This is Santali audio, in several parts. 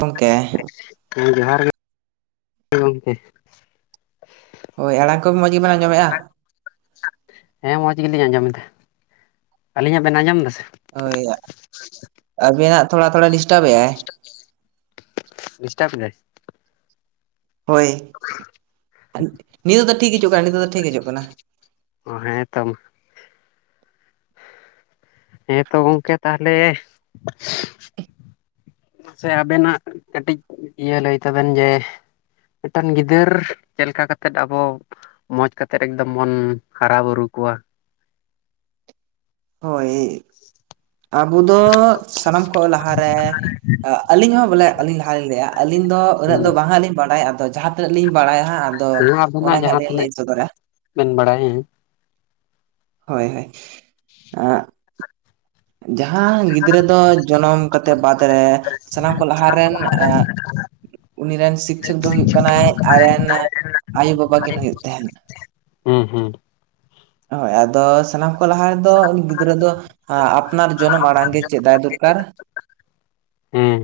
ᱜᱚᱝᱠᱮ ᱡᱚᱦᱟᱨ ᱜᱮ ᱜᱚᱝᱠᱮ᱾ ᱦᱳᱭ ᱟᱲᱟᱝ ᱠᱚ ᱢᱚᱡᱽ ᱜᱮᱵᱮᱹᱱ ᱟᱸᱡᱽᱢᱮᱜ-ᱟ᱾ ᱦᱮᱸ ᱢᱚᱡᱽ ᱜᱮᱞᱤᱧ ᱟᱸᱡᱚᱢᱫᱟ᱾ ᱟᱹᱞᱤᱧᱟᱜ ᱵᱮᱱ ᱟᱸᱡᱚᱢ ᱫᱟᱥᱮ? ᱦᱳᱭ ᱟᱹᱵᱤᱱᱟᱜ ᱛᱷᱚᱲᱟ-ᱛᱷᱚᱲᱟ ᱰᱤᱥᱴᱟᱵ ᱮᱫᱟᱭ ᱱᱤᱥᱴᱟᱯ ᱮᱫᱟᱭ᱾ ᱦᱳᱭ ᱱᱤᱛᱚᱜ ᱫᱚ ᱴᱷᱤᱠ ᱦᱤᱡᱩᱜ ᱠᱟᱱᱟ᱾ ᱱᱤᱛᱚᱜ ᱫᱚ ᱴᱷᱤᱠ ᱦᱤᱡᱩᱜ ᱠᱟᱱᱟ᱾ ᱚ ᱦᱮᱸ ᱛᱚ ᱢᱟ ᱦᱮᱸ ᱛᱚ ᱜᱚᱝᱠᱮ ᱛᱟᱦᱚᱞᱮ ᱢᱟᱥᱮ ᱟᱵᱮᱱᱟᱜ ᱠᱟᱹᱴᱤᱡ ᱤᱭᱟᱹ ᱞᱟᱹᱭ ᱛᱟᱵᱮᱱ ᱡᱮ ᱢᱤᱫᱴᱟᱱ ᱜᱤᱫᱟᱹᱨ ᱪᱮᱫ ᱞᱮᱠᱟ ᱠᱟᱛᱮᱫ ᱟᱵᱚ ᱢᱚᱸᱡᱽ ᱠᱟᱛᱮᱜ ᱮᱠᱫᱚᱢ ᱵᱚᱱ ᱦᱟᱨᱟ ᱵᱩᱨᱩ ᱠᱚᱣᱟ᱾ ᱦᱳᱭ ᱟᱵᱚ ᱫᱚ ᱥᱟᱱᱟᱢ ᱠᱷᱚᱱ ᱞᱟᱦᱟᱨᱮ ᱟᱹᱞᱤᱧ ᱦᱚᱸ ᱵᱚᱞᱮ ᱟᱹᱞᱤᱧ ᱞᱟᱦᱟ ᱞᱤᱧ ᱞᱟᱹᱭᱟ ᱟᱹᱞᱤᱧ ᱫᱚ ᱩᱱᱟᱹᱜ ᱫᱚ ᱵᱟᱝ ᱞᱤᱧ ᱵᱟᱰᱟᱭᱟ ᱟᱫᱚ ᱡᱟᱦᱟᱸ ᱛᱤᱱᱟᱹᱜ ᱞᱤᱧ ᱵᱟᱲᱟᱭᱟ ᱦᱟᱸᱜ ᱟᱫᱚ ᱟᱵᱚᱱᱟᱜ ᱚᱱᱟᱜᱮ ᱦᱟᱸᱜ ᱡᱟᱦᱟᱸ ᱞᱤᱧ ᱞᱟᱹᱭ ᱛᱤᱱᱟᱹᱜ ᱥᱚᱫᱚᱨᱟ ᱵᱮᱱ ᱵᱟᱲᱟᱭ? ᱦᱳᱭ ᱦᱳᱭ [unintelligible] ᱡᱟᱦᱟᱸ ᱜᱤᱫᱽᱨᱟᱹ ᱫᱚ ᱡᱚᱱᱚᱢ ᱠᱟᱛᱮᱫ ᱵᱟᱫ ᱨᱮ ᱥᱟᱱᱟᱢ ᱠᱚ ᱞᱟᱦᱟᱨᱮᱱ ᱟᱜ ᱩᱱᱤ ᱨᱮᱱ ᱥᱤᱠᱪᱷᱚᱠ ᱫᱚᱭ ᱦᱩᱭᱩᱜ ᱠᱟᱱᱟᱭ ᱟᱡᱨᱮᱱ ᱟᱭᱳ- ᱵᱟᱵᱟ ᱠᱤᱱ ᱦᱩᱭᱩᱜ ᱛᱟᱦᱮᱸᱱ᱾ ᱦᱩᱸ ᱦᱩᱸ ᱦᱳᱭ ᱟᱫᱚ ᱥᱟᱱᱟᱢ ᱠᱚ ᱞᱟᱦᱟ ᱨᱮᱫᱚ ᱜᱤᱫᱽᱨᱟᱹ ᱫᱚ ᱟᱜ ᱟᱯ ᱡᱚᱱᱚᱢ ᱟᱲᱟᱝ ᱜᱮ ᱪᱮᱫᱟᱜ ᱫᱚᱨᱠᱟᱨ ᱦᱮᱸ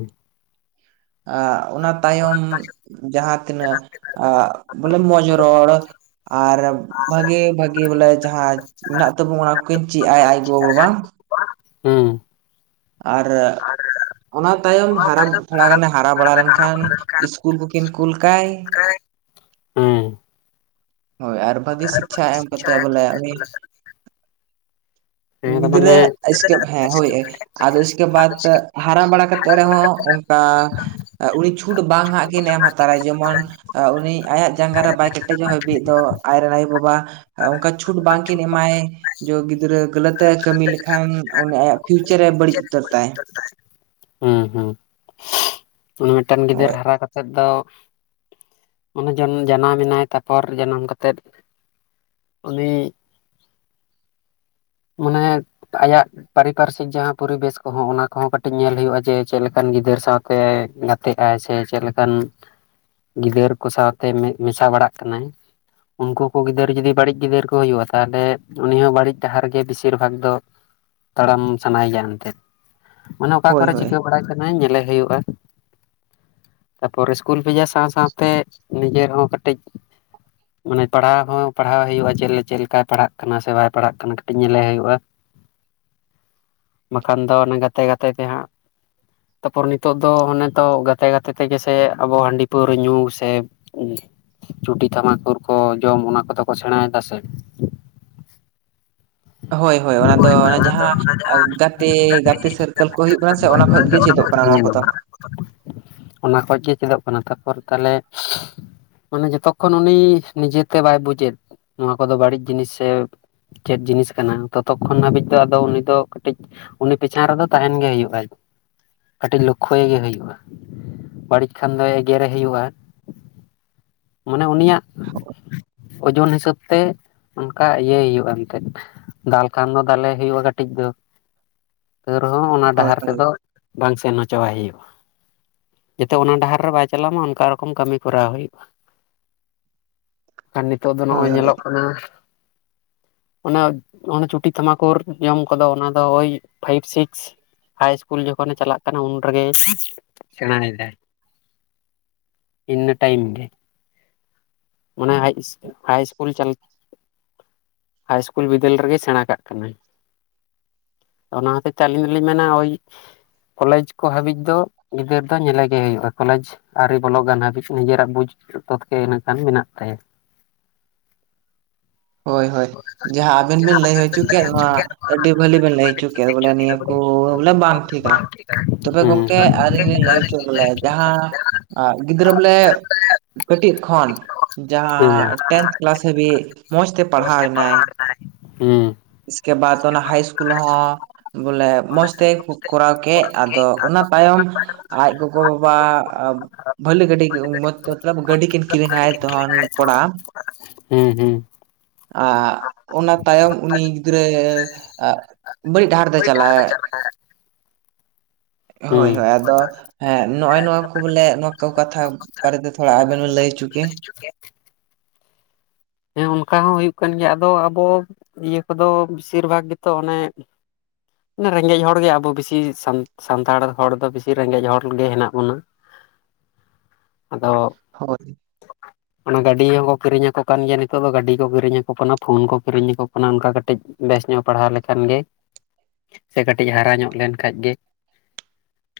ᱟ ᱚᱱᱟ ᱛᱟᱭᱚᱢ ᱡᱟᱦᱟᱸ ᱛᱤᱱᱟᱹᱜ ᱵᱚᱞᱮ ᱢᱚᱡᱽ ᱨᱚᱲ ᱟᱨ ᱵᱷᱟᱜᱮ- ᱵᱷᱟᱜ ᱜᱮ ᱵᱚᱞᱮ ᱡᱟᱦᱟᱸ ᱢᱮᱱᱟᱜ ᱛᱟᱵᱚ ᱚᱱᱟ ᱠᱤᱱ ᱪᱮᱫ ᱟᱭ ᱟᱡ ᱜᱚ-ᱵᱟᱵᱟ ᱦᱩᱸ ᱟᱨ ᱚᱱᱟ ᱛᱟᱭᱚᱢ ᱦᱟᱨᱟ ᱛᱷᱚᱲᱟ ᱜᱟᱱᱮ ᱦᱟᱨᱟ ᱵᱟᱲᱟ ᱞᱮᱱᱠᱷᱟᱱ ᱤᱥᱠᱩᱞ ᱠᱚᱠᱤᱱ ᱠᱩᱞ ᱠᱟᱭ᱾ ᱦᱮᱸ ᱦᱳᱭ ᱟᱨ ᱵᱷᱟᱹᱜᱤ ᱥᱤᱠᱪᱷᱟ ᱮᱢ ᱠᱟᱛᱮ ᱵᱚᱞᱮ ᱩᱱᱤ ᱦᱮᱸ ᱫᱚ ᱢᱟᱱᱮ ᱜᱤᱫᱽᱨᱟᱹ ᱥᱠᱮᱯ ᱦᱮ ᱦᱚᱭ ᱟᱫᱚ ᱥᱠᱮᱯ ᱵᱟᱫ ᱛᱮ ᱦᱟᱨᱟ ᱵᱟᱲᱟ ᱠᱟᱛᱮᱫ ᱨᱮᱦᱚᱸ ᱚᱱᱠᱟ ᱩᱱᱤ ᱪᱷᱩᱴ ᱵᱟᱝ ᱦᱟᱸᱜ ᱠᱤᱱ ᱮᱢ ᱦᱟᱛᱟᱲᱟᱭ ᱡᱮᱢᱚᱱ ᱩᱱᱤ ᱟᱭᱟᱜ ᱡᱟᱸᱜᱟ ᱨᱮ ᱵᱟᱭ ᱠᱮᱴᱮᱡᱚᱜ ᱢᱤᱫ ᱫᱚ ᱟᱡᱨᱮᱱ ᱟᱭᱳ ᱵᱟᱵᱟ ᱚᱱᱠᱟ ᱪᱷᱩᱴ ᱵᱟᱝᱠᱤᱱ ᱮᱢᱟᱭ ᱡᱚ ᱜᱤᱫᱽᱨᱟᱹ ᱜᱟᱹᱞᱚᱛ ᱮ ᱠᱟᱹᱢᱤ ᱞᱮᱠᱷᱟᱱ ᱩᱱᱤ ᱟᱭᱟᱜ ᱯᱷᱤᱭᱩᱪᱟᱨ ᱮ ᱵᱟᱹᱲᱤᱡ ᱩᱛᱟᱹᱨ ᱛᱟᱭ ᱦᱮᱸ ᱦᱩᱸ ᱩᱱᱤ ᱢᱤᱫᱴᱮᱱ ᱜᱤᱫᱟᱹᱨ ᱦᱳᱭ ᱦᱟᱨᱟ ᱠᱟᱛᱮᱫ ᱫᱚ ᱚᱱᱮ ᱡᱚᱱ ᱡᱟᱱᱟᱢ ᱮᱱᱟᱭ ᱛᱟᱯᱚᱨ ᱡᱟᱱᱟᱢ ᱠᱟ ᱠᱟᱛᱮᱫ ᱩᱱᱤ ᱢᱟᱱᱮ ᱟᱭᱟᱜ ᱯᱟᱨᱤ ᱯᱟᱨᱥᱤᱠ ᱡᱟᱦᱟᱸ ᱯᱚᱨᱤᱵᱮᱥ ᱠᱚᱦᱚᱸ ᱚᱱᱟ ᱠᱚᱦᱚᱸ ᱠᱟᱹᱴᱤᱡ ᱧᱮᱞ ᱦᱩᱭᱩᱜ-ᱟ ᱡᱮ ᱪᱮᱫ ᱞᱮᱠᱟᱱ ᱜᱤᱫᱟᱹᱨ ᱥᱟᱶᱛᱮ ᱜᱟᱛ ᱜᱟᱛᱮᱜ ᱟᱭ ᱥᱮ ᱪᱮᱫ ᱞᱮᱠᱟᱱ ᱜᱤᱫᱟᱹᱨ ᱠᱚ ᱥᱟᱶᱛᱮ ᱢᱮᱥᱟ ᱵᱟᱲᱟᱜ ᱠᱟᱱᱟᱭ ᱩᱱᱠᱩ ᱠᱚ ᱜᱤᱫᱟᱹᱨ ᱡᱩᱫᱤ ᱵᱟᱹᱲᱤᱡ ᱜᱤᱫᱟᱹᱨ ᱠᱚ ᱦᱩᱭᱩᱜ-ᱟ ᱛᱟᱦᱚᱞᱮ ᱩᱱᱤ ᱦᱚᱸ ᱵᱟᱹᱲᱤᱡ ᱰᱟᱦᱟᱨ ᱡᱮ ᱵᱮᱥᱤᱨ ᱵᱷᱟᱜᱽ ᱫᱚ ᱛᱟᱲᱟᱢ ᱥᱟᱱᱟᱭᱮᱭᱟ ᱮᱱᱛᱮᱫ ᱚᱱᱮ ᱚᱠᱟ ᱦᱳᱭ ᱠᱚᱨᱮ ᱦᱳᱭ ᱪᱤᱠᱟᱹ ᱵᱟᱲᱟᱭ ᱠᱟᱱᱟ ᱧᱮᱞᱮ ᱦᱩᱭᱩᱜ-ᱟ ᱛᱟᱯᱚᱨᱮ ᱤᱥᱠᱩᱞ ᱵᱷᱮᱡᱟ ᱥᱟᱶ ᱥᱟᱶᱛᱮ ᱱᱤᱡᱮ ᱨᱮᱦᱚᱸ ᱠᱟᱹᱴᱤᱡ ᱢᱟᱱᱮ ᱯᱟᱲᱦᱟᱣ ᱦᱚᱸ ᱯᱟᱲᱦᱟᱣ ᱦᱩᱭᱩᱜ-ᱟ ᱡᱮ ᱪᱮᱫ ᱞᱮᱠᱟᱭ ᱯᱟᱲᱦᱟᱜ ᱠᱟᱱᱟ ᱥᱮ ᱵᱟᱭ ᱯᱟᱲᱦᱟᱜ ᱠᱟᱱᱟ ᱠᱟᱹᱴᱤᱡ ᱧᱮᱞᱮ ᱦᱩᱭᱩᱜ-ᱟ ᱵᱟᱠᱷᱟᱱ ᱫᱚ ᱚᱱᱟ ᱜᱟᱛᱮ ᱜᱟᱛᱮ ᱦᱟᱸᱜ ᱛᱟᱯᱚᱨ ᱱᱤᱛᱚᱜ ᱫᱚ ᱚᱱᱮ ᱛᱚ ᱜᱟᱛᱮ ᱜᱟᱛᱮ ᱛᱮᱜᱮᱥᱮ ᱟᱵᱚ ᱦᱟᱺᱰᱤ ᱯᱟᱹᱣᱨᱟᱹ ᱧᱩ ᱥᱮ ᱪᱩᱴᱤ ᱛᱷᱟᱢᱟᱠᱩᱨ ᱠᱚ ᱡᱚᱢ ᱚᱱᱟ ᱠᱚᱫᱚ ᱠᱚ ᱥᱮᱬᱟᱭᱮᱫᱟ ᱥᱮ ᱦᱳᱭ ᱦᱳᱭ ᱚᱱᱟ ᱫᱚ ᱚᱱᱟ ᱡᱟᱦᱟᱸ ᱜᱟᱛᱮ ᱜᱟᱛᱮ ᱥᱟᱨᱠᱮᱞ ᱠᱚ ᱦᱩᱭᱩᱜ ᱠᱟᱱᱟ ᱥᱮ ᱚᱱᱟ ᱠᱷᱚᱱᱚᱡ ᱜᱮ ᱪᱮᱫᱚᱜ ᱠᱟᱱᱟ ᱚᱱᱟ ᱦᱩᱸ ᱠᱚᱫᱚ ᱚᱱᱟ ᱠᱚ ᱜᱮ ᱪᱮᱫᱚᱜ ᱠᱟᱱᱟ ᱛᱟᱨᱯᱚᱨ ᱛᱟᱦᱞᱮ ᱢᱟᱱᱮ ᱡᱚᱛᱚᱠᱷᱚᱱ ᱩᱱᱤ ᱱᱤᱡᱮᱛᱮ ᱵᱟᱭ ᱵᱩᱡᱮᱫ ᱱᱚᱣᱟ ᱠᱚᱫᱚ ᱵᱟᱹᱲᱤᱡ ᱡᱤᱱᱤᱥ ᱥᱮ ᱪᱮᱫ ᱡᱤᱱᱤᱥ ᱠᱟᱱᱟ ᱛᱚᱛᱚᱠᱷᱚᱱ ᱦᱟᱹᱵᱤᱡ ᱫᱚ ᱟᱫᱚ ᱩᱱᱤ ᱫᱚ ᱠᱟᱹᱴᱤᱡ ᱩᱱᱤ ᱯᱤᱪᱷᱟᱱ ᱨᱮᱫᱚ ᱛᱟᱦᱮᱱ ᱜᱮ ᱦᱩᱭᱩᱜ-ᱟ ᱠᱟᱹᱴᱤᱡ ᱞᱚᱠᱠᱷᱚᱭ ᱜᱮ ᱦᱩᱭᱩᱜ-ᱟ ᱵᱟᱹᱲᱤᱡ ᱠᱷᱟᱱ ᱫᱚ ᱮᱜᱮᱨᱮ ᱦᱩᱭᱩᱜ-ᱟ ᱾ ᱢᱟᱱᱮ ᱩᱱᱤᱭᱟᱜ [inaudible] ᱳᱡᱳᱚᱱ ᱦᱤᱥᱟᱹᱵ ᱛᱮ ᱚᱱᱠᱟ ᱤᱭᱟᱹᱭ ᱦᱩᱭᱩᱜ-ᱟ᱾ ᱛᱮᱫ ᱫᱟᱞ ᱠᱷᱟᱱ ᱫᱚ ᱫᱟᱞᱮ ᱦᱩᱭᱩᱜ-ᱟ ᱠᱟᱹᱴᱤᱡ ᱫᱚ ᱮ ᱨᱮᱦᱚᱸ ᱚᱱᱟ ᱦᱳᱭ ᱰᱟᱦᱟᱨ ᱦᱳᱭ ᱛᱮᱫᱚ ᱵᱟᱝ ᱥᱮᱱ ᱦᱚᱪᱚ ᱟᱭ ᱦᱩᱭᱩᱜ-ᱟ ᱾ ᱡᱟᱛᱮ ᱚᱱᱟ ᱰᱟᱦᱟᱨ ᱨᱮ ᱵᱟᱭ ᱪᱟᱞᱟᱜ ᱢᱟ ᱚᱱᱠᱟ ᱨᱚᱠᱚᱢ ᱠᱟᱹᱢᱤ ᱠᱚᱨᱟᱣ ᱦᱩᱭᱩᱜ-ᱟ ᱾ ᱠᱷᱟᱱ ᱱᱤᱛᱳᱴᱟᱜ ᱫᱚ ᱱᱚᱜ-ᱚᱭ ᱦᱳᱭ ᱦᱳᱭ ᱧᱮᱞᱚᱜ ᱠᱟᱱᱟ ᱚᱱᱟ ᱚᱱᱟ ᱪᱩᱴᱤ ᱛᱷᱟᱢᱟᱠᱩᱨ ᱡᱚᱢ ᱠᱚᱫᱚ ᱚᱱᱟ ᱫᱚ ᱳᱭ ᱯᱷᱟᱭᱤᱵ ᱥᱤᱠᱥ ᱾ ᱦᱟᱭ ᱤᱥᱠᱩᱞ ᱡᱚᱠᱷᱚᱱᱮ ᱪᱟᱞᱟᱜ ᱠᱟᱱᱟ ᱩᱱ ᱨᱮᱜᱮᱭ ᱥᱮᱬᱟᱭᱮᱫᱟᱭ ᱤᱱᱟᱹ ᱴᱟᱭᱤᱢ ᱜᱮ ᱢᱟᱱᱮ ᱦᱟᱭ ᱤᱥᱠᱩᱞ ᱦᱟᱭ ᱤᱥᱠᱩᱞ ᱪᱟᱞ ᱦᱟᱭ ᱤᱥᱠᱩᱞ ᱵᱤᱫᱟᱹᱞ ᱨᱮᱜᱮᱭ ᱥᱮᱬᱟ ᱠᱟᱜ ᱠᱟᱱᱟᱭ ᱚᱱᱟ ᱦᱚᱛᱮ ᱛᱮ ᱟᱹᱞᱤᱧ ᱫᱚᱞᱤᱧ ᱢᱮᱱᱟ ᱳᱭ ᱠᱚᱞᱡᱽ ᱠᱚ ᱦᱟᱹᱵᱤᱡ ᱫᱚ ᱜᱤᱫᱟᱹᱨ ᱫᱚ ᱧᱮᱞᱮᱜ ᱜᱮ ᱦᱩᱭᱩᱜ-ᱟ ᱠᱚᱞᱮᱡᱽ ᱟᱹᱨᱤ ᱵᱚᱞᱚ ᱜᱟᱱ ᱦᱟᱹᱵᱤᱡ ᱾ ᱱᱤᱡᱮᱨᱟᱜ ᱵᱩᱡ ᱛᱚᱛ ᱜᱮ ᱤᱱᱟᱹᱠᱷᱟᱱ ᱢᱮᱱᱟᱜ ᱛᱟᱭᱟ ᱾ ᱦᱳᱭ ᱦᱳᱭ ᱡᱟᱦᱟᱸ ᱟᱵᱮᱱ ᱵᱤᱱ ᱞᱟᱹᱭ ᱦᱚᱪᱚ ᱠᱮᱫ ᱱᱚᱣᱟ ᱟᱹᱰᱤ ᱵᱷᱟᱹᱞᱤ ᱵᱮᱱ ᱞᱟᱹᱭ ᱦᱚᱪᱚ ᱠᱮ ᱵᱚᱞᱮ ᱱᱤᱭᱟᱹ ᱠᱚ ᱵᱚᱞᱮ ᱵᱟᱝ ᱴᱷᱤᱠᱟ ᱛᱚᱵᱮ ᱦᱩᱸ ᱦᱩᱸ ᱜᱚᱝᱠᱮ ᱟᱹᱞᱤᱧ ᱞᱤᱧ ᱞᱟᱹᱭ ᱦᱩᱸ ᱦᱚᱪᱚ ᱞᱮᱫᱟ ᱡᱟᱦᱟᱸ ᱜᱤᱫᱽᱨᱟᱹ ᱵᱚᱞᱮ ᱠᱟᱹᱴᱤᱡ ᱠᱷᱚᱱ ᱡᱟᱦᱟᱸ ᱴᱮᱱᱛᱷ ᱠᱞᱟᱥ ᱦᱟᱹᱵᱤᱡ ᱢᱚᱸᱡᱽ ᱛᱮ ᱯᱟᱲᱦᱟᱣᱮᱱᱟᱭ ᱤᱥᱠᱮ ᱵᱟᱛ ᱚᱱᱟ ᱦᱟᱭ ᱤᱥᱠᱩᱞ ᱦᱚᱸ ᱵᱚᱞᱮ ᱢᱚᱸᱡᱽ ᱛᱮ ᱠᱚᱨᱟᱣ ᱠᱮᱜ ᱟᱫᱚ ᱚᱱᱟ ᱛᱟᱭᱚᱢ ᱟᱡ ᱜᱚᱜᱚ ᱵᱟᱵᱟ ᱵᱷᱟᱹᱞᱤ ᱜᱟᱹᱰᱤ [unintelligible] [unintelligible] ᱜᱟᱹᱰᱤ ᱠᱤᱱ ᱠᱤᱨᱤᱝᱟᱭ ᱛᱚ ᱠᱚᱲᱟ ᱦᱩᱸ ᱦᱩᱸ ᱟᱜ ᱚᱱᱟ ᱛᱟᱭᱚᱢ ᱩᱱᱤ ᱜᱤᱫᱽᱨᱟᱹ ᱟᱜ ᱵᱟᱹᱲᱤᱡ ᱰᱟᱦᱟᱨ ᱛᱮᱭ ᱪᱟᱞᱟᱣᱮ ᱼᱼ ᱦᱩᱸ ᱦᱳᱭ ᱦᱳᱭ ᱟᱫᱚ ᱼᱼ ᱦᱮᱸ ᱱᱚᱜᱼᱚᱭ ᱱᱚᱣᱟ ᱠᱚ ᱵᱚᱞᱮ ᱱᱚᱣᱟ ᱠᱚ ᱠᱟᱛᱷᱟ ᱵᱟᱨᱮᱛᱮ ᱛᱷᱚᱲᱟ ᱟᱵᱮᱱ ᱵᱮᱱ ᱞᱟᱹᱭ ᱦᱚᱪᱚ ᱠᱮ ᱾ [unintelligible] ᱦᱮᱸ ᱚᱱᱠᱟ ᱦᱚᱸ ᱦᱩᱭᱩᱜ ᱠᱟᱱ ᱜᱮᱭᱟ ᱟᱫᱚ ᱟᱵᱚ ᱤᱭᱟᱹ ᱠᱚᱫᱚ ᱵᱮᱥᱤᱨ ᱵᱷᱟᱜᱽ ᱜᱮᱛᱚ ᱚᱱᱮ ᱼᱼ ᱨᱮᱸᱜᱮᱡ ᱦᱚᱲ ᱜᱮ ᱟᱵᱚ ᱵᱮᱥᱤ ᱥᱟᱱ ᱥᱟᱱᱛᱟᱲ ᱦᱚᱲ ᱫᱚ ᱵᱮᱥᱤ ᱨᱮᱸᱜᱮᱡ ᱦᱚᱲ ᱜᱮ ᱦᱮᱱᱟᱜ ᱵᱚᱱᱟ ᱾ [inaudible] ᱟᱫᱚ ᱼᱼ ᱦᱳᱭ ᱼᱼ ᱚᱱᱟ ᱜᱟᱹᱰᱤ ᱦᱚᱸᱠᱚ ᱠᱤᱨᱤᱧ ᱟᱠᱚ ᱠᱟᱱ ᱜᱮᱭᱟ ᱱᱤᱛᱚᱜ ᱫᱚ ᱜᱟᱹᱰᱤ ᱠᱚ ᱠᱤᱨᱤᱧ ᱟᱠᱚ ᱠᱟᱱᱟ ᱯᱷᱳᱱ ᱠᱚ ᱠᱤᱨᱤᱧ ᱟᱠᱚ ᱠᱟᱱᱟ ᱚᱱᱠᱟ ᱠᱟᱹᱴᱤᱡ ᱵᱮᱥ ᱧᱚᱜ ᱯᱟᱲᱦᱟᱣ ᱞᱮᱠᱷᱟᱱ ᱜᱮ ᱾ [inaudible] ᱥᱮ ᱠᱟᱹᱴᱤᱡ ᱦᱟᱨᱟ ᱧᱚᱜ ᱞᱮᱱ ᱠᱷᱟᱡ ᱜᱮ ᱾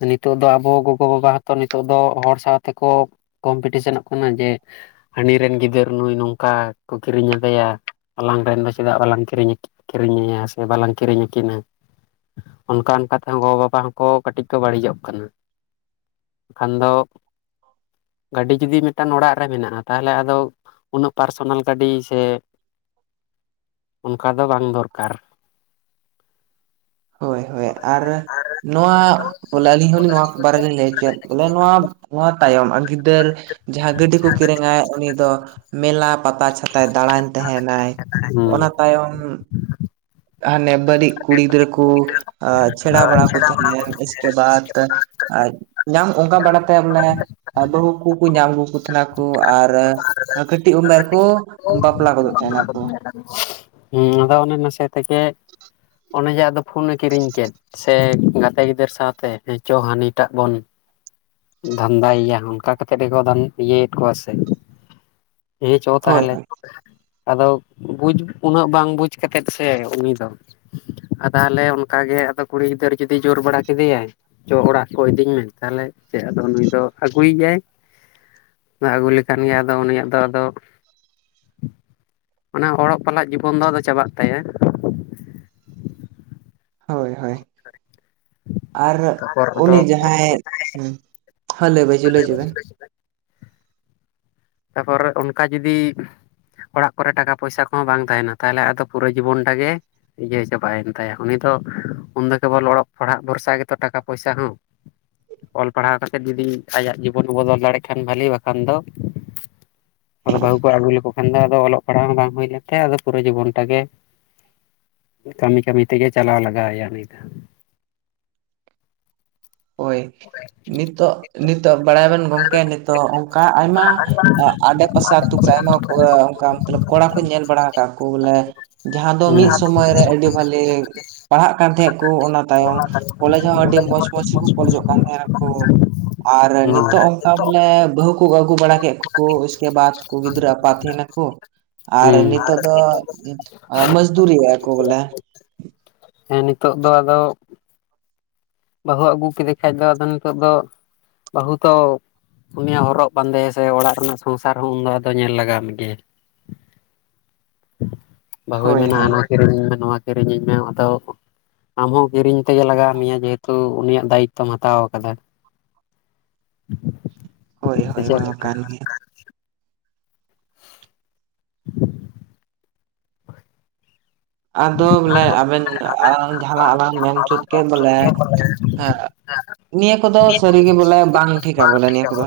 ᱱᱤᱛᱚᱜ ᱫᱚ ᱟᱵᱚ ᱜᱚᱜᱚ ᱵᱟᱵᱟ ᱦᱚᱛᱚ ᱱᱤᱛᱚᱜ ᱫᱚ ᱦᱚᱲ ᱥᱟᱶᱛᱮᱠᱚ ᱼᱼ ᱠᱚᱢᱯᱤᱴᱤᱥᱚᱱᱚᱜ ᱠᱟᱱᱟ ᱡᱮ ᱦᱟᱹᱱᱤ ᱨᱮᱱ ᱜᱤᱫᱟᱹᱨ ᱱᱩᱭ ᱱᱚᱝ ᱼᱼ ᱚᱱᱠᱟ ᱠᱚ ᱠᱤᱨᱤᱧ ᱟᱫᱮᱭᱟ ᱟᱞᱟᱝ ᱨᱮᱱ ᱫᱚ ᱪᱮᱫᱟᱜ ᱵᱟᱞᱟᱝ ᱠᱤᱨᱤᱧ ᱠᱤᱨᱤᱧ ᱟᱭᱟ, ᱥᱮ ᱵᱟᱞᱟᱝ ᱠᱤᱨᱤᱧ ᱟᱹᱠᱤᱱᱟ? ᱚᱱᱠᱟ ᱚᱱᱠᱟ ᱛᱮᱦᱚᱸ ᱜᱚᱼᱵᱟᱵᱟ ᱦᱚᱸᱠᱚ ᱠᱟᱹᱴᱤᱡ ᱠᱚ ᱵᱟᱹᱲᱤᱡᱚᱜ ᱠᱟᱱᱟ ᱾ ᱠᱷᱟᱱ ᱫᱚ ᱜᱟᱹᱰᱤ ᱡᱩᱫᱤ ᱢᱤᱫᱴᱟᱝ ᱚᱲᱟᱜ ᱨᱮ ᱢᱮᱱᱟᱜᱼᱟ, ᱛᱟᱦᱚᱞᱮ ᱟᱫᱚ ᱼᱼ ᱯᱟᱨᱥᱚᱱᱟᱞ ᱜᱟᱹᱰᱤ ᱥᱮ ᱚᱱᱠᱟ ᱫᱚ ᱵᱟᱝ ᱫᱚᱨᱠᱟᱨ ᱾ ᱦᱳᱭ ᱦᱳᱭ ᱟᱨ ᱱᱚᱣᱟ ᱵᱚᱞᱮ ᱟᱹᱞᱤᱧ ᱦᱚᱸᱞᱤᱧ ᱱᱚᱣᱟ ᱵᱟᱨᱮ ᱞᱤᱧ ᱞᱟᱹᱭ ᱦᱚᱪᱚᱭᱮᱫ ᱼᱼ ᱵᱚᱞᱮ ᱱᱚᱣᱟ ᱱᱚᱣᱟ ᱛᱟᱭᱚᱢ ᱜᱤᱫᱟᱹᱨ ᱡᱟᱦᱟᱸ ᱜᱟᱹᱰᱤ ᱠᱚ ᱠᱤᱨᱤᱧᱟᱭ ᱩᱱᱤ ᱫᱚ ᱼᱼ ᱢᱮᱞᱟ ᱯᱟᱛᱟ ᱪᱷᱟᱛᱭ ᱫᱟᱬᱟᱱ ᱛᱟᱦᱮᱱᱟᱭ ᱦᱩᱸ ᱚᱱᱟ ᱛᱟᱭᱚᱢ ᱼᱼ ᱦᱟᱱᱮ ᱵᱟᱹᱲᱤᱡ ᱠᱩᱲᱤ ᱜᱤᱫᱽᱨᱟᱹ ᱠᱩ ᱪᱷᱮᱲᱟ ᱵᱟᱲᱟ ᱠᱚ ᱛᱟᱦᱮ ᱞᱮ ᱩᱥᱠᱮ ᱵᱟᱫ ᱟᱨ ᱧᱟᱢ ᱚᱱᱠᱟ ᱵᱟᱲᱟᱛᱮ ᱵᱚᱞᱮ ᱟᱫᱚ ᱠᱩᱠᱩ ᱧᱟᱢ ᱜᱩᱠᱚ ᱛᱟᱦᱮᱱᱟᱠᱩ ᱟᱨ ᱠᱟᱹᱴᱤᱡ ᱩᱢᱮᱨ ᱠᱚ ᱵᱟᱯᱞᱟ ᱜᱚᱫᱚᱜ ᱛᱟᱦᱮᱸ ᱱᱟᱠᱚ᱾ ᱦᱩᱸ ᱟᱫᱚ ᱚᱱᱮ ᱱᱟᱥᱮ ᱛᱮᱜᱮ ᱚᱱᱮ ᱡᱮ ᱟᱫᱚ ᱯᱷᱩᱱᱱᱮ ᱠᱤᱨᱤᱧ ᱠᱮᱫ᱾ ᱥᱮ ᱜᱟᱛᱮ ᱜᱤᱫᱟᱹᱨ ᱥᱟᱶᱛᱮ ᱦᱮ ᱪᱚ ᱦᱟᱹᱱᱤᱴᱟᱜ ᱵᱚᱱ ᱫᱷᱟᱱᱫᱟᱭ ᱭᱟ ᱚᱱᱠᱟ ᱠᱟᱛᱮᱫ ᱜᱮᱠᱚ ᱤᱭᱟᱹᱭᱮᱫ ᱠᱚᱣᱟ ᱥᱮ? ᱦᱮᱸ ᱪᱚ ᱦᱳᱭ ᱛᱟᱦᱚᱞᱮ ᱦᱳᱭ ᱟᱫᱚ ᱵᱩᱡᱽ ᱩᱱᱟᱹᱜ ᱵᱟᱝ ᱵᱩᱡᱽ ᱠᱟᱛᱮᱫ ᱥᱮ ᱩᱱᱤ ᱫᱚ᱾ ᱟ ᱛᱟᱞᱮ ᱚᱱᱠᱟᱜᱮ ᱟᱫᱚ ᱠᱩᱲᱤ ᱜᱤᱫᱟᱹᱨ ᱡᱩᱫᱤ ᱡᱳᱨ ᱵᱟᱲᱟ ᱠᱮᱫᱮᱭᱟᱭ᱾ ᱪᱚ ᱚᱲᱟᱜ ᱠᱚ ᱤᱫᱤᱧ ᱢᱮ ᱛᱟᱦᱚᱞᱮ ᱪᱮᱫ ᱟᱫᱚ ᱱᱩᱭ ᱫᱚ ᱟᱹᱜᱩᱭᱮᱭᱟᱭ ᱾ ᱟᱹᱜᱩ ᱞᱮᱠᱷᱟᱱ ᱜᱮ ᱟᱫᱚ ᱩᱱᱤᱭᱟᱜ ᱫᱚ ᱟᱫᱚ ᱼᱼ ᱚᱱᱟ ᱚᱲᱚᱜ ᱯᱟᱲᱦᱟᱜ ᱡᱤᱵᱚᱱ ᱫᱚ ᱟᱫᱚ ᱪᱟᱵᱟᱜ ᱛᱟᱭᱟ ᱾ ᱦᱳᱭ ᱦᱳᱭ ᱟᱨ ᱛᱟᱯᱚᱨ ᱟᱫᱚ ᱩᱱᱤ ᱡᱟᱦᱟᱸᱭ ᱦᱩᱸ ᱦᱮᱸ ᱞᱟᱹᱭ ᱵᱟᱹᱭᱡᱩᱜ ᱞᱟᱹᱭ ᱵᱮᱱ ᱛᱟᱨᱯᱚᱨᱮ ᱚᱱᱠᱟ ᱡᱩᱫᱤ ᱚᱲᱟᱜ ᱠᱚᱨᱮ ᱴᱟᱠᱟ ᱯᱚᱭᱥᱟ ᱠᱚᱦᱚᱸ ᱵᱟᱝ ᱛᱟᱦᱮᱱᱟ ᱛᱟᱦᱚᱞᱮ ᱟᱫᱚ ᱯᱩᱨᱟᱹ ᱡᱤᱵᱚᱱ ᱴᱟ ᱜᱮ ᱤᱭᱟᱹ ᱪᱟᱵᱟᱭᱮᱱ ᱛᱟᱭᱟ, ᱩᱱᱤ ᱫᱚ ᱩᱱᱫᱚ ᱠᱮᱵᱚᱞ ᱚᱞᱚᱜ ᱯᱟᱲᱦᱟᱜ ᱵᱷᱚᱨᱥᱟ ᱜᱮᱛᱚ ᱴᱟᱠᱟ ᱯᱚᱭᱥᱟ ᱦᱚᱸ, [inaudible] ᱚᱞ ᱯᱟᱲᱦᱟᱣ ᱠᱟᱛᱮᱫ ᱡᱩᱫᱤ ᱟᱭᱟᱜ ᱡᱤᱵᱚᱱᱮ ᱵᱚᱫᱚᱞ ᱫᱟᱲᱮᱭᱟᱜ ᱠᱷᱟᱱ ᱵᱷᱟᱹᱞᱤ, ᱵᱟᱠᱷᱟᱱ ᱫᱚ [inaudible] ᱟᱫᱚ ᱵᱟᱹᱦᱩ ᱠᱚ ᱟᱹᱜᱩ ᱞᱮᱠᱚ ᱠᱷᱟᱱ ᱫᱚ ᱟᱫᱚ ᱚᱞᱚᱜ ᱯᱟᱲᱦᱟᱜ ᱦᱚᱸ ᱵᱟᱝ ᱦᱩᱭ ᱞᱮᱱ ᱛᱟᱭᱟ, ᱟᱫᱚ ᱯᱩᱨᱟᱹ ᱡᱤᱵᱚᱱ ᱴᱟᱜ ᱜᱮ ᱠᱟᱹᱢᱤ ᱠᱟᱹᱢᱤ ᱛᱮᱜᱮ ᱪᱟᱞᱟᱣ ᱞᱟᱜᱟᱣ ᱟᱭᱟ ᱩᱱᱤ ᱫᱚ, ᱦᱳᱭ ᱱᱤᱛᱚᱜ ᱱᱤᱛᱚᱜ ᱵᱟᱲᱟᱭ ᱵᱮᱱ ᱜᱚᱝᱠᱮ ᱱᱤᱛᱚᱜ ᱚᱱᱠᱟ ᱟᱭᱢᱟ ᱱᱚᱣᱟ ᱟᱰᱮ ᱯᱟᱥᱮ ᱟᱹᱛᱩ ᱠᱚᱨᱮ ᱟᱭᱢᱟ ᱠᱚ ᱚᱱᱠᱟ ᱢᱚᱛᱞᱚᱵ ᱠᱚᱲᱟ ᱠᱚᱧ ᱧᱮᱞ ᱵᱟᱲᱟ ᱠᱟᱜ ᱠᱚ ᱵᱚᱞᱮ ᱡᱟᱦᱟᱸ ᱫᱚ ᱦᱩᱸ ᱢᱤᱫ ᱥᱚᱢᱚᱭᱨᱮ ᱟᱹᱰᱤ ᱵᱷᱟᱹᱞᱤ ᱯᱟᱲᱦᱟᱜ ᱠᱟᱱ ᱛᱟᱦᱮᱸᱫ ᱠᱚ ᱚᱱᱟ ᱛᱟᱭᱚᱢ ᱠᱚᱞᱮᱡᱽ ᱦᱚᱸ ᱟᱹᱰᱤ ᱢᱚᱸᱡᱽ ᱢᱚᱸᱡᱽ ᱜᱮᱠᱚ ᱠᱚᱞᱮᱡᱚᱜ ᱠᱟᱱ ᱛᱟᱦᱮᱸᱱᱟᱠᱚ ᱟᱨ ᱦᱩᱸ ᱱᱤᱛᱚᱜ ᱚᱱᱠᱟ ᱵᱚᱞᱮ ᱵᱟᱹᱦᱩ ᱠᱚ ᱟᱹᱜᱩ ᱵᱟᱲᱟ ᱠᱮᱫ ᱠᱚᱠᱚ ᱩᱥᱠᱮ ᱵᱟᱫᱽ ᱠᱩ ᱜᱤᱫᱽᱨᱟᱹ ᱟᱯᱟᱛ ᱛᱟᱦᱮᱱᱟ ᱠᱚ ᱟᱨ ᱦᱩᱸ ᱱᱤᱛᱚᱜ ᱫᱚ ᱢᱟᱡᱫᱩᱨᱤ ᱟᱠᱚ ᱵᱚᱞᱮ᱾ ᱦᱮᱸ ᱱᱤᱛᱚᱜ ᱫᱚ ᱟᱫᱚ ᱵᱟᱹᱦᱩ ᱟᱹᱜᱩ ᱠᱮᱫᱮ ᱠᱷᱟᱡ ᱫᱚ ᱟᱫᱚ ᱱᱤᱛᱚᱜ ᱫᱚ ᱵᱟᱹᱦᱩ ᱛᱚ ᱩᱱᱤᱭᱟᱜ ᱦᱚᱨᱚᱜ ᱵᱟᱸᱫᱮ ᱥᱮ ᱚᱲᱟᱜ ᱨᱮᱱᱟᱜ ᱥᱚᱝᱥᱟᱨ ᱦᱚᱸ ᱩᱱᱫᱚ ᱟᱫᱚ ᱧᱮᱞ ᱞᱟᱜᱟᱣ ᱢᱮᱜᱮᱭᱟ᱾ [inaudible] ᱵᱟᱹᱦᱩᱭ ᱦᱳᱭ ᱢᱮᱱᱟ ᱦᱳᱭ ᱟᱱᱟ ᱠᱤᱨᱤᱧ ᱤᱧ ᱢᱮ ᱱᱚᱣᱟ ᱠᱤᱨᱤᱧ ᱤᱧ ᱢᱮ ᱦᱟᱛᱟᱣ ᱟᱢᱦᱚᱸ ᱠᱤᱨᱤᱧ ᱛᱮᱜᱮ ᱞᱟᱜᱟᱣ ᱢᱮᱭᱟ᱾ ᱡᱮᱦᱮᱛᱩ ᱩᱱᱤᱭᱟᱜ ᱫᱟᱭᱤᱛᱛᱚᱢ ᱦᱟᱛᱟᱣ ᱠᱟᱫᱟ᱾ ᱦᱳᱭ ᱦᱳ ᱱᱚᱣᱟ ᱠᱟᱱ ᱜᱮ᱾ ᱟᱫᱚ ᱵᱚᱞᱮ ᱟᱵᱮᱱ ᱡᱟᱦᱟᱱᱟᱜ ᱟᱞᱟᱝ ᱢᱮᱱ [unintelligible] ᱠᱮᱫ ᱵᱚᱞᱮ ᱦᱮᱸ ᱱᱤᱭᱟᱹ ᱠᱚᱫᱚ ᱥᱟᱹᱨᱤᱜᱮ ᱵᱚᱞᱮ ᱵᱟᱝ ᱴᱷᱤᱠᱟ ᱵᱚᱞᱮ ᱱᱤᱭᱟᱹ ᱠᱚᱫᱚ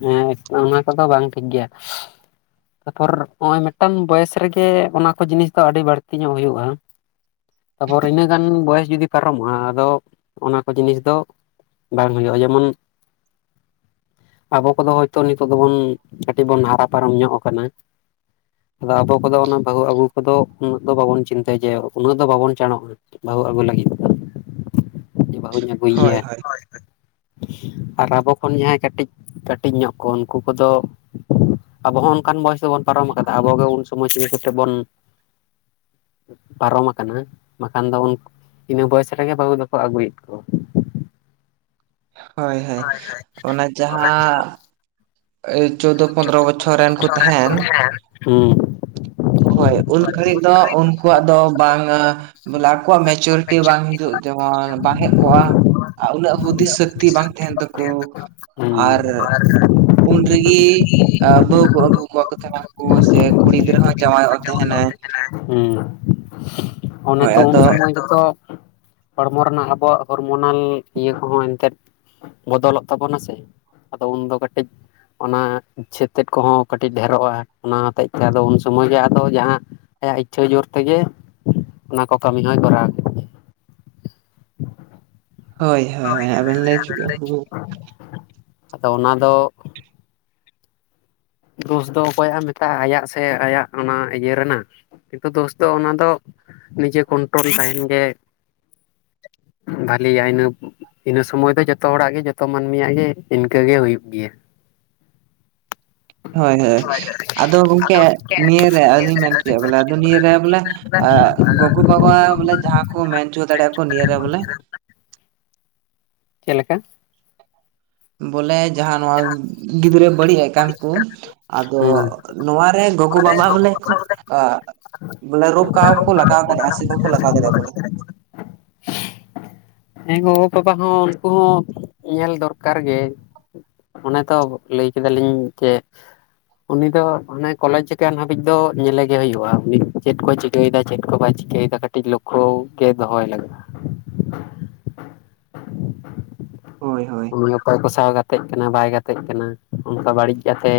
ᱦᱮᱸ ᱚᱱᱟ ᱠᱚᱫᱚ ᱵᱟᱝ ᱴᱷᱤᱠ ᱜᱮᱭᱟ᱾ ᱛᱟᱨᱯᱚᱨ ᱱᱚᱜ-ᱚᱭ ᱢᱤᱫᱴᱟᱱ ᱵᱚᱭᱮᱥ ᱨᱮᱜᱮ ᱚᱱᱟ ᱠᱚ ᱡᱤᱱᱤᱥ ᱫᱚ ᱟᱹᱰᱤ ᱵᱟᱹᱲᱛᱤ ᱧᱚᱜ ᱦᱩᱭᱩᱜ-ᱟ᱾ ᱛᱟᱯᱚᱨ ᱤᱱᱟᱹ ᱜᱟᱱ ᱵᱚᱭᱮᱥ ᱡᱩᱫᱤ ᱯᱟᱨᱚᱢᱚᱜ-ᱟ, ᱟᱫᱚ ᱚᱱᱟ ᱠᱚ ᱡᱤᱱᱤᱥ ᱫᱚ ᱵᱟᱝ ᱦᱩᱭᱩᱜ-ᱟ ᱡᱮᱢᱚᱱ᱾ ᱟᱵᱚ ᱠᱚᱫᱚ ᱦᱚᱭᱛᱚ ᱱᱤᱛᱚᱜ ᱫᱚᱵᱚᱱ ᱠᱟᱹᱴᱤᱡ ᱵᱚᱱ ᱦᱟᱨᱟ ᱯᱟᱨᱚᱢ ᱧᱚᱜ ᱟᱠᱟᱱᱟ᱾ ᱟᱫᱚ ᱟᱵᱚ ᱠᱚᱫᱚ ᱚᱱᱟ ᱵᱟᱹᱦᱩ ᱟᱹᱜᱩ ᱠᱚᱫᱚ ᱩᱱᱟᱹᱜ ᱩᱱᱟᱹᱜ ᱫᱚ ᱵᱟᱵᱚᱱ ᱪᱤᱱᱛᱟᱹᱭ ᱡᱮ ᱩᱱᱟᱹᱜ ᱫᱚ ᱵᱟᱵᱚᱱ ᱪᱟᱬᱚᱜ-ᱟ᱾ ᱵᱟᱹᱦᱩ ᱟᱹᱜᱩ ᱞᱟᱹᱜᱤᱫ ᱡᱮ ᱵᱟᱹᱦᱩᱧ ᱟᱹᱜᱩᱭᱮᱭᱟ ᱦᱳᱭ᱾ ᱟᱨ ᱟᱵᱚ ᱠᱷᱚᱱ ᱡᱟᱦᱟᱸᱭ ᱠᱟᱹᱴᱤᱡ ᱠᱟᱹᱴᱤᱡ ᱧᱚᱜ ᱠᱚ ᱩᱱᱠᱩ ᱠᱚᱫᱚ ᱟᱵᱚ ᱦᱚᱸ ᱚᱱᱠᱟᱱ ᱵᱚᱭᱮᱥ ᱫᱚᱵᱚᱱ ᱯᱟᱨᱚᱢ ᱠᱟᱫᱟ᱾ ᱟᱵᱚ ᱜᱮ ᱩᱱ ᱥᱚᱢᱚᱭ ᱪᱤᱠᱟᱹ ᱠᱟᱛᱮᱫ ᱵᱚᱱ ᱯᱟᱨᱚᱢ ᱠᱟᱱᱟ ᱵᱟᱠᱷᱟᱱ ᱫᱚ ᱩᱱᱠᱩ ᱤᱱᱟᱹ ᱵᱚᱭᱮᱥ ᱨᱮᱜᱮ ᱵᱟᱹᱦᱩ ᱫᱚᱠᱚ ᱟᱹᱜᱩᱭᱮᱫ ᱠᱚᱣᱟ᱾ ᱦᱳᱭ ᱦᱳᱭ ᱚᱱᱟ ᱡᱟᱦᱟᱸᱻ ᱪᱳᱣᱫᱫᱚ ᱯᱚᱱᱨᱚ ᱵᱚᱪᱷᱚᱨ ᱨᱮᱱ ᱠᱚ ᱛᱟᱦᱮᱱ। ᱦᱮᱸ᱾ ᱦᱳᱭ ᱩᱱ ᱜᱷᱟᱹᱲᱤᱡ ᱫᱚ ᱩᱱᱠᱩᱣᱟᱜ ᱫᱚ ᱵᱟᱝᱼᱟ ᱵᱚᱞᱮ ᱟᱠᱚᱣᱟᱜ ᱢᱮᱪᱩᱨᱤᱴᱤ ᱵᱟᱝ ᱦᱤᱡᱩᱜ ᱡᱮᱢᱚᱱ ᱵᱟᱝ ᱦᱮᱡ ᱠᱚᱜᱼᱟ। ᱟᱨ ᱩᱱᱟᱹᱜ ᱦᱩᱫᱤᱥ ᱥᱟᱹᱠᱛᱤ ᱵᱟᱝ ᱛᱟᱦᱮᱱ ᱛᱟᱠᱚ। ᱦᱮᱸ ᱟᱨ [inaudible] ᱩᱱᱨᱮᱜᱤ ᱵᱟᱹᱦᱩ ᱠᱚ ᱟᱹᱜᱩ ᱠᱚᱣᱟ ᱠᱚ ᱛᱟᱦᱮᱱᱟ ᱠᱚ ᱥᱮ ᱠᱩᱲᱤ ᱜᱤᱫᱽᱨᱟᱹ ᱦᱚᱸ ᱡᱟᱶᱟᱭᱚᱜ ᱛᱟᱦᱮᱱᱟᱭ [inaudible] ᱦᱩᱸ ᱚᱱᱮ ᱦᱳᱭ ᱛᱚ ᱩᱱ ᱟᱫᱚ ᱥᱚᱢᱚᱭ ᱜᱮᱛᱚ ᱦᱚᱲᱢᱚ ᱨᱮᱱᱟᱜ ᱟᱵᱚᱣᱟᱜ ᱦᱚᱨᱢᱚᱱᱟᱞ ᱤᱭᱟᱹ ᱠᱚᱦᱚᱸ ᱮᱱᱛᱮᱫ ᱵᱚᱫᱚᱞᱚᱜ ᱛᱟᱵᱚᱱᱟ ᱥᱮ ᱟᱫᱚ ᱩᱱᱫᱚ ᱠᱟᱹᱴᱤᱡ ᱚᱱᱟ ᱪᱷᱮᱛᱮᱫ ᱠᱚᱦᱚᱸ ᱠᱟᱹᱴᱤᱡ ᱰᱷᱮᱨᱚᱜᱼᱟ ᱚᱱᱟ ᱦᱚᱛᱮᱡ ᱛᱮ ᱟᱫᱚ ᱩᱱ ᱥᱚᱢᱚᱭ ᱜᱮ ᱟᱫᱚ ᱡᱟᱦᱟᱸ ᱟᱭᱟᱜ ᱤᱪᱪᱷᱟᱹ ᱡᱳᱨ ᱛᱮᱜᱮ ᱚᱱᱟ ᱠᱚ ᱠᱟᱹᱢᱤ ᱦᱚᱸᱭ ᱠᱚᱨᱟᱣ ᱠᱮᱭᱟ ᱾ ᱦᱳᱭ ᱦᱳᱭ ᱦᱳᱭ ᱟᱵᱮᱱ ᱞᱟᱹᱭ [unintelligible] ᱦᱩ [inaudible] ᱟᱫᱚ ᱚᱱᱟ ᱫᱚ ᱫᱳᱥ ᱫᱚ ᱚᱠᱚᱭᱟᱜ ᱮᱢ ᱢᱮᱛᱟᱜᱼᱟ ᱟᱭᱟᱜ ᱥᱮ ᱟᱭᱟᱜ ᱚᱱᱟ ᱤᱭᱟᱹ ᱨᱮᱱᱟᱜ᱾ ᱠᱤᱱᱛᱩ ᱫᱳᱥ ᱫᱚ ᱚᱱᱟ ᱫᱚ ᱱᱤᱡᱮ ᱠᱚᱱᱴᱨᱳᱞ ᱛᱟᱦᱮᱱ ᱜᱮ ᱵᱷᱟᱞᱤᱭᱟ ᱤᱱᱟᱹ ᱤᱱᱟᱹ ᱥᱚᱢᱚᱭ ᱫᱚ ᱡᱚᱛᱚ ᱦᱚᱲᱟᱜ ᱜᱮ ᱡᱚᱛᱚ ᱢᱟᱹᱱᱢᱤᱭᱟᱜ ᱜᱮ ᱤᱱᱠᱟᱹ ᱜᱮ ᱦᱩᱭᱩᱜ ᱜᱮᱭᱟ। ᱦᱳᱭ ᱦᱳᱭ ᱟᱫᱚ ᱜᱚᱝᱠᱮ ᱱᱤᱭᱟᱹᱨᱮ ᱟᱹᱞᱤᱧ ᱢᱮᱱ ᱠᱮᱜᱼᱟ ᱵᱚᱞᱮ ᱟᱫᱚ ᱱᱤᱭᱟᱹᱨᱮ ᱵᱚᱞᱮ ᱟᱜ ᱜᱚᱜᱚ ᱵᱟᱵᱟ ᱵᱚᱞᱮ ᱡᱟᱦᱟᱸ ᱠᱚ ᱢᱮᱱ ᱪᱚ ᱫᱟᱲᱮᱭᱟᱜ ᱠᱚ ᱱᱤᱭᱟᱹᱨᱮ ᱵᱚᱞᱮ ᱪᱮᱫ ᱞᱮᱠᱟ? ᱵᱚᱞᱮ ᱡᱟᱦᱟᱸ ᱱᱚᱣᱟ ᱜᱤᱫᱽᱨᱟᱹ ᱵᱟᱹᱲᱤᱡ ᱮ ᱠᱟᱱ ᱠᱚ ᱟᱫᱚ ᱦᱩᱸ ᱱᱚᱣᱟᱨᱮ ᱜᱚᱜᱚ ᱵᱟᱵᱟ ᱵᱚᱞᱮ ᱠᱷᱩᱵ ᱟᱻ ᱵᱚᱞᱮ ᱨᱩᱠᱟᱣ ᱠᱚ ᱞᱟᱜᱟᱣ ᱫᱟᱲᱭᱟᱜᱼᱟ ᱥᱮ ᱵᱟᱝ ᱠᱚ ᱞᱟᱜᱟᱣ ᱫᱟᱲᱮᱭᱟᱜᱼᱟ ᱵᱚᱞᱮ? ᱦᱮᱸ ᱜᱚᱜᱚ ᱵᱟᱵᱟ ᱦᱚᱸ ᱩᱱᱠᱩ ᱦᱚᱸ ᱧᱮᱞ ᱫᱚᱨᱠᱟᱨ ᱜᱮ᱾ ᱚᱱᱮ ᱛᱚ ᱞᱟᱹᱭ ᱠᱮᱫᱟᱞᱤᱧ ᱡᱮ ᱼᱼ ᱩᱱᱤ ᱫᱚ ᱢᱟᱱᱮ ᱠᱚᱞᱮᱡᱽ ᱪᱤᱠᱟᱱ ᱦᱟᱹᱵᱤᱡ ᱫᱚ ᱧᱮᱞᱮ ᱜᱮ ᱦᱩᱭᱩᱜᱜᱼᱟ ᱩᱱᱤ ᱪᱮᱫ ᱠᱚ ᱪᱤᱠᱟᱹ ᱪᱤᱠᱟᱹᱭᱮᱫᱟ ᱪᱮᱫ ᱠᱚ ᱵᱟᱭ ᱪᱤᱠᱟᱹᱭᱮᱫᱟ ᱠᱟᱹᱴᱤᱡ ᱞᱚᱠᱠᱷᱚ ᱜᱮ ᱫᱚᱦᱚᱭ ᱞᱟᱜᱟ ᱼᱼ [inaudible] ᱦᱳᱭ ᱦᱳᱭ ᱩᱱᱤ ᱚᱠᱚᱭ ᱠᱚ ᱥᱟᱶᱟᱣ ᱜᱟᱛᱮᱜ ᱠᱟᱱᱟ ᱵᱟᱭ ᱜᱟᱛᱮᱜ ᱠᱟᱱᱟ ᱚᱱᱠᱟ ᱵᱟᱹᱲᱤᱡ ᱜᱟᱛᱮ᱾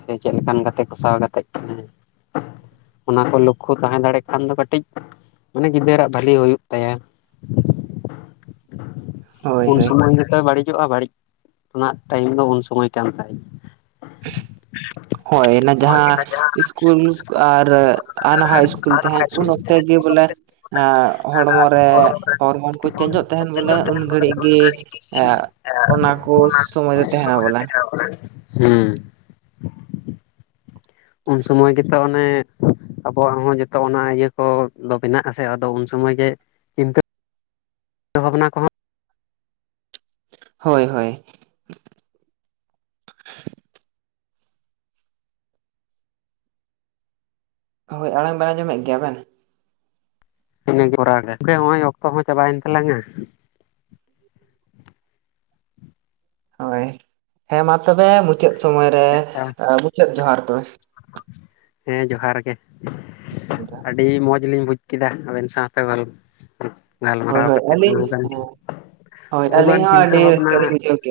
ᱥᱮ ᱪᱮᱫ ᱞᱮᱠᱟᱱ ᱜᱟᱛᱮ ᱠᱚᱥᱟᱣ ᱜᱟᱛᱮᱜ ᱠᱟᱱᱟᱭ [inaudible] ᱚᱱᱟ ᱠᱚ ᱞᱚᱠᱠᱷᱚ ᱛᱟᱦᱮᱸ ᱫᱟᱲᱮ ᱠᱷᱟᱱ ᱫᱚ ᱠᱟᱹᱴᱤᱡ ᱼᱼ ᱢᱟᱱᱮ ᱜᱤᱫᱽᱟᱹᱨᱟᱜ ᱵᱷᱟᱞᱤ ᱦᱩᱭᱩᱜ ᱛᱟᱭᱟ ᱦᱳᱭ ᱩᱱ ᱦᱳᱭ ᱥᱚᱢᱚᱭ ᱜᱮ ᱻᱻ ᱛᱚᱭ ᱵᱟᱹᱲᱤᱡᱚᱜᱼᱟ ᱵᱟᱹᱲᱤᱡ ᱨᱮᱱᱟᱜ ᱴᱟᱭᱤᱢ ᱫᱚ ᱩᱱ ᱥᱚᱢᱚᱭ ᱠᱟᱱ ᱛᱟᱭ ᱼᱼ [inaudible] ᱦᱳᱭ ᱚᱱᱟ ᱡᱟᱦᱟᱸ ᱤᱥᱠᱩᱞ ᱟᱨ ᱟᱱᱦᱟᱜ ᱤᱥᱠᱩᱞ ᱛᱟᱦᱮᱸᱫ ᱼᱼ ᱩᱱ ᱱᱚᱛᱮ ᱜᱮ ᱵᱚᱞᱮ ᱼᱼ ᱮᱸ ᱦᱚᱲᱢᱚ ᱨᱮ ᱦᱚᱲᱢᱚ ᱠᱚ ᱪᱮᱧᱡᱚᱜ ᱛᱟᱦᱮᱱ ᱵᱚᱞᱮ ᱩᱱ ᱜᱷᱟᱹᱲᱤᱡ ᱜᱮ ᱮ ᱼᱼ ᱚᱱᱟ ᱠᱚ ᱥᱚᱢᱚᱭ ᱫᱚ ᱛᱟᱦᱮᱱᱟ ᱵᱚᱞᱮ। ᱦᱩᱸ ᱩᱱᱥᱩᱢᱚᱭ ᱜᱮᱛᱚ ᱚᱱᱮ ᱟᱵᱚᱣᱟᱜ ᱦᱚᱸ ᱡᱚᱛᱚ ᱚᱱᱟ ᱤᱭᱟᱹ ᱠᱚᱫᱚ ᱵᱮᱱᱟᱜ ᱟᱥᱮ ᱟᱫᱚ ᱩᱱᱥᱚᱢᱚᱭ ᱜᱮ ᱼᱼ ᱪᱤᱱᱛᱟᱹ ᱷᱟᱵᱽᱱᱟ ᱠᱚᱦᱚᱸ ᱦᱳᱭ ᱦᱳᱭ ᱦᱳᱭ ᱟᱲᱟᱝ ᱵᱮᱱ ᱟᱸᱡᱚᱢᱮᱫ ᱜᱮᱭᱟ ᱵᱮᱱ? ᱤᱱᱟᱹᱜᱮ [unintelligible] ᱠᱚᱨᱟᱣ ᱜᱮ ᱱᱚᱜ ᱚᱚᱭ ᱚᱠᱛᱚ ᱦᱚᱸ ᱪᱟᱵᱟᱭᱮᱱ ᱛᱟᱞᱟᱝᱼᱟ᱾ [inaudible] ᱦᱳᱭ ᱦᱮᱸ ᱢᱟ ᱛᱚᱵᱮ ᱢᱩᱪᱟᱹᱫ ᱥᱚᱢᱚᱭ ᱨᱮ ᱢᱩᱪᱟᱹᱫ ᱡᱚᱦᱟᱨ [unintelligible] ᱦᱮᱸ ᱡᱚᱦᱟᱨ ᱜᱮ [unintelligible] ᱟᱹᱰᱤ ᱢᱚᱡᱽ ᱞᱤᱧ ᱵᱩᱡᱽ ᱠᱮᱫᱟ ᱟᱵᱮᱱ ᱥᱟᱶᱛᱮ ᱜᱚᱞ ᱦᱳᱭ ᱜᱟᱞᱢᱟᱨᱟᱣ ᱦᱳᱭ ᱠᱟᱛᱮᱫ ᱟᱹᱞᱤᱧ ᱵᱚᱦᱩ [unintelligible] ᱜᱟᱱ ᱦᱳᱭ ᱵᱚᱦᱩ ᱜᱟᱱ ᱟᱹᱞᱤᱧ ᱦᱚᱸ ᱪᱤᱱᱛᱟᱹ ᱟᱹᱰᱤ ᱵᱷᱟᱵᱱᱟ ᱨᱟᱹᱥᱠᱟᱹ ᱞᱤᱧ ᱵᱩᱡᱷᱟᱹᱣ ᱠᱮᱜᱼᱟ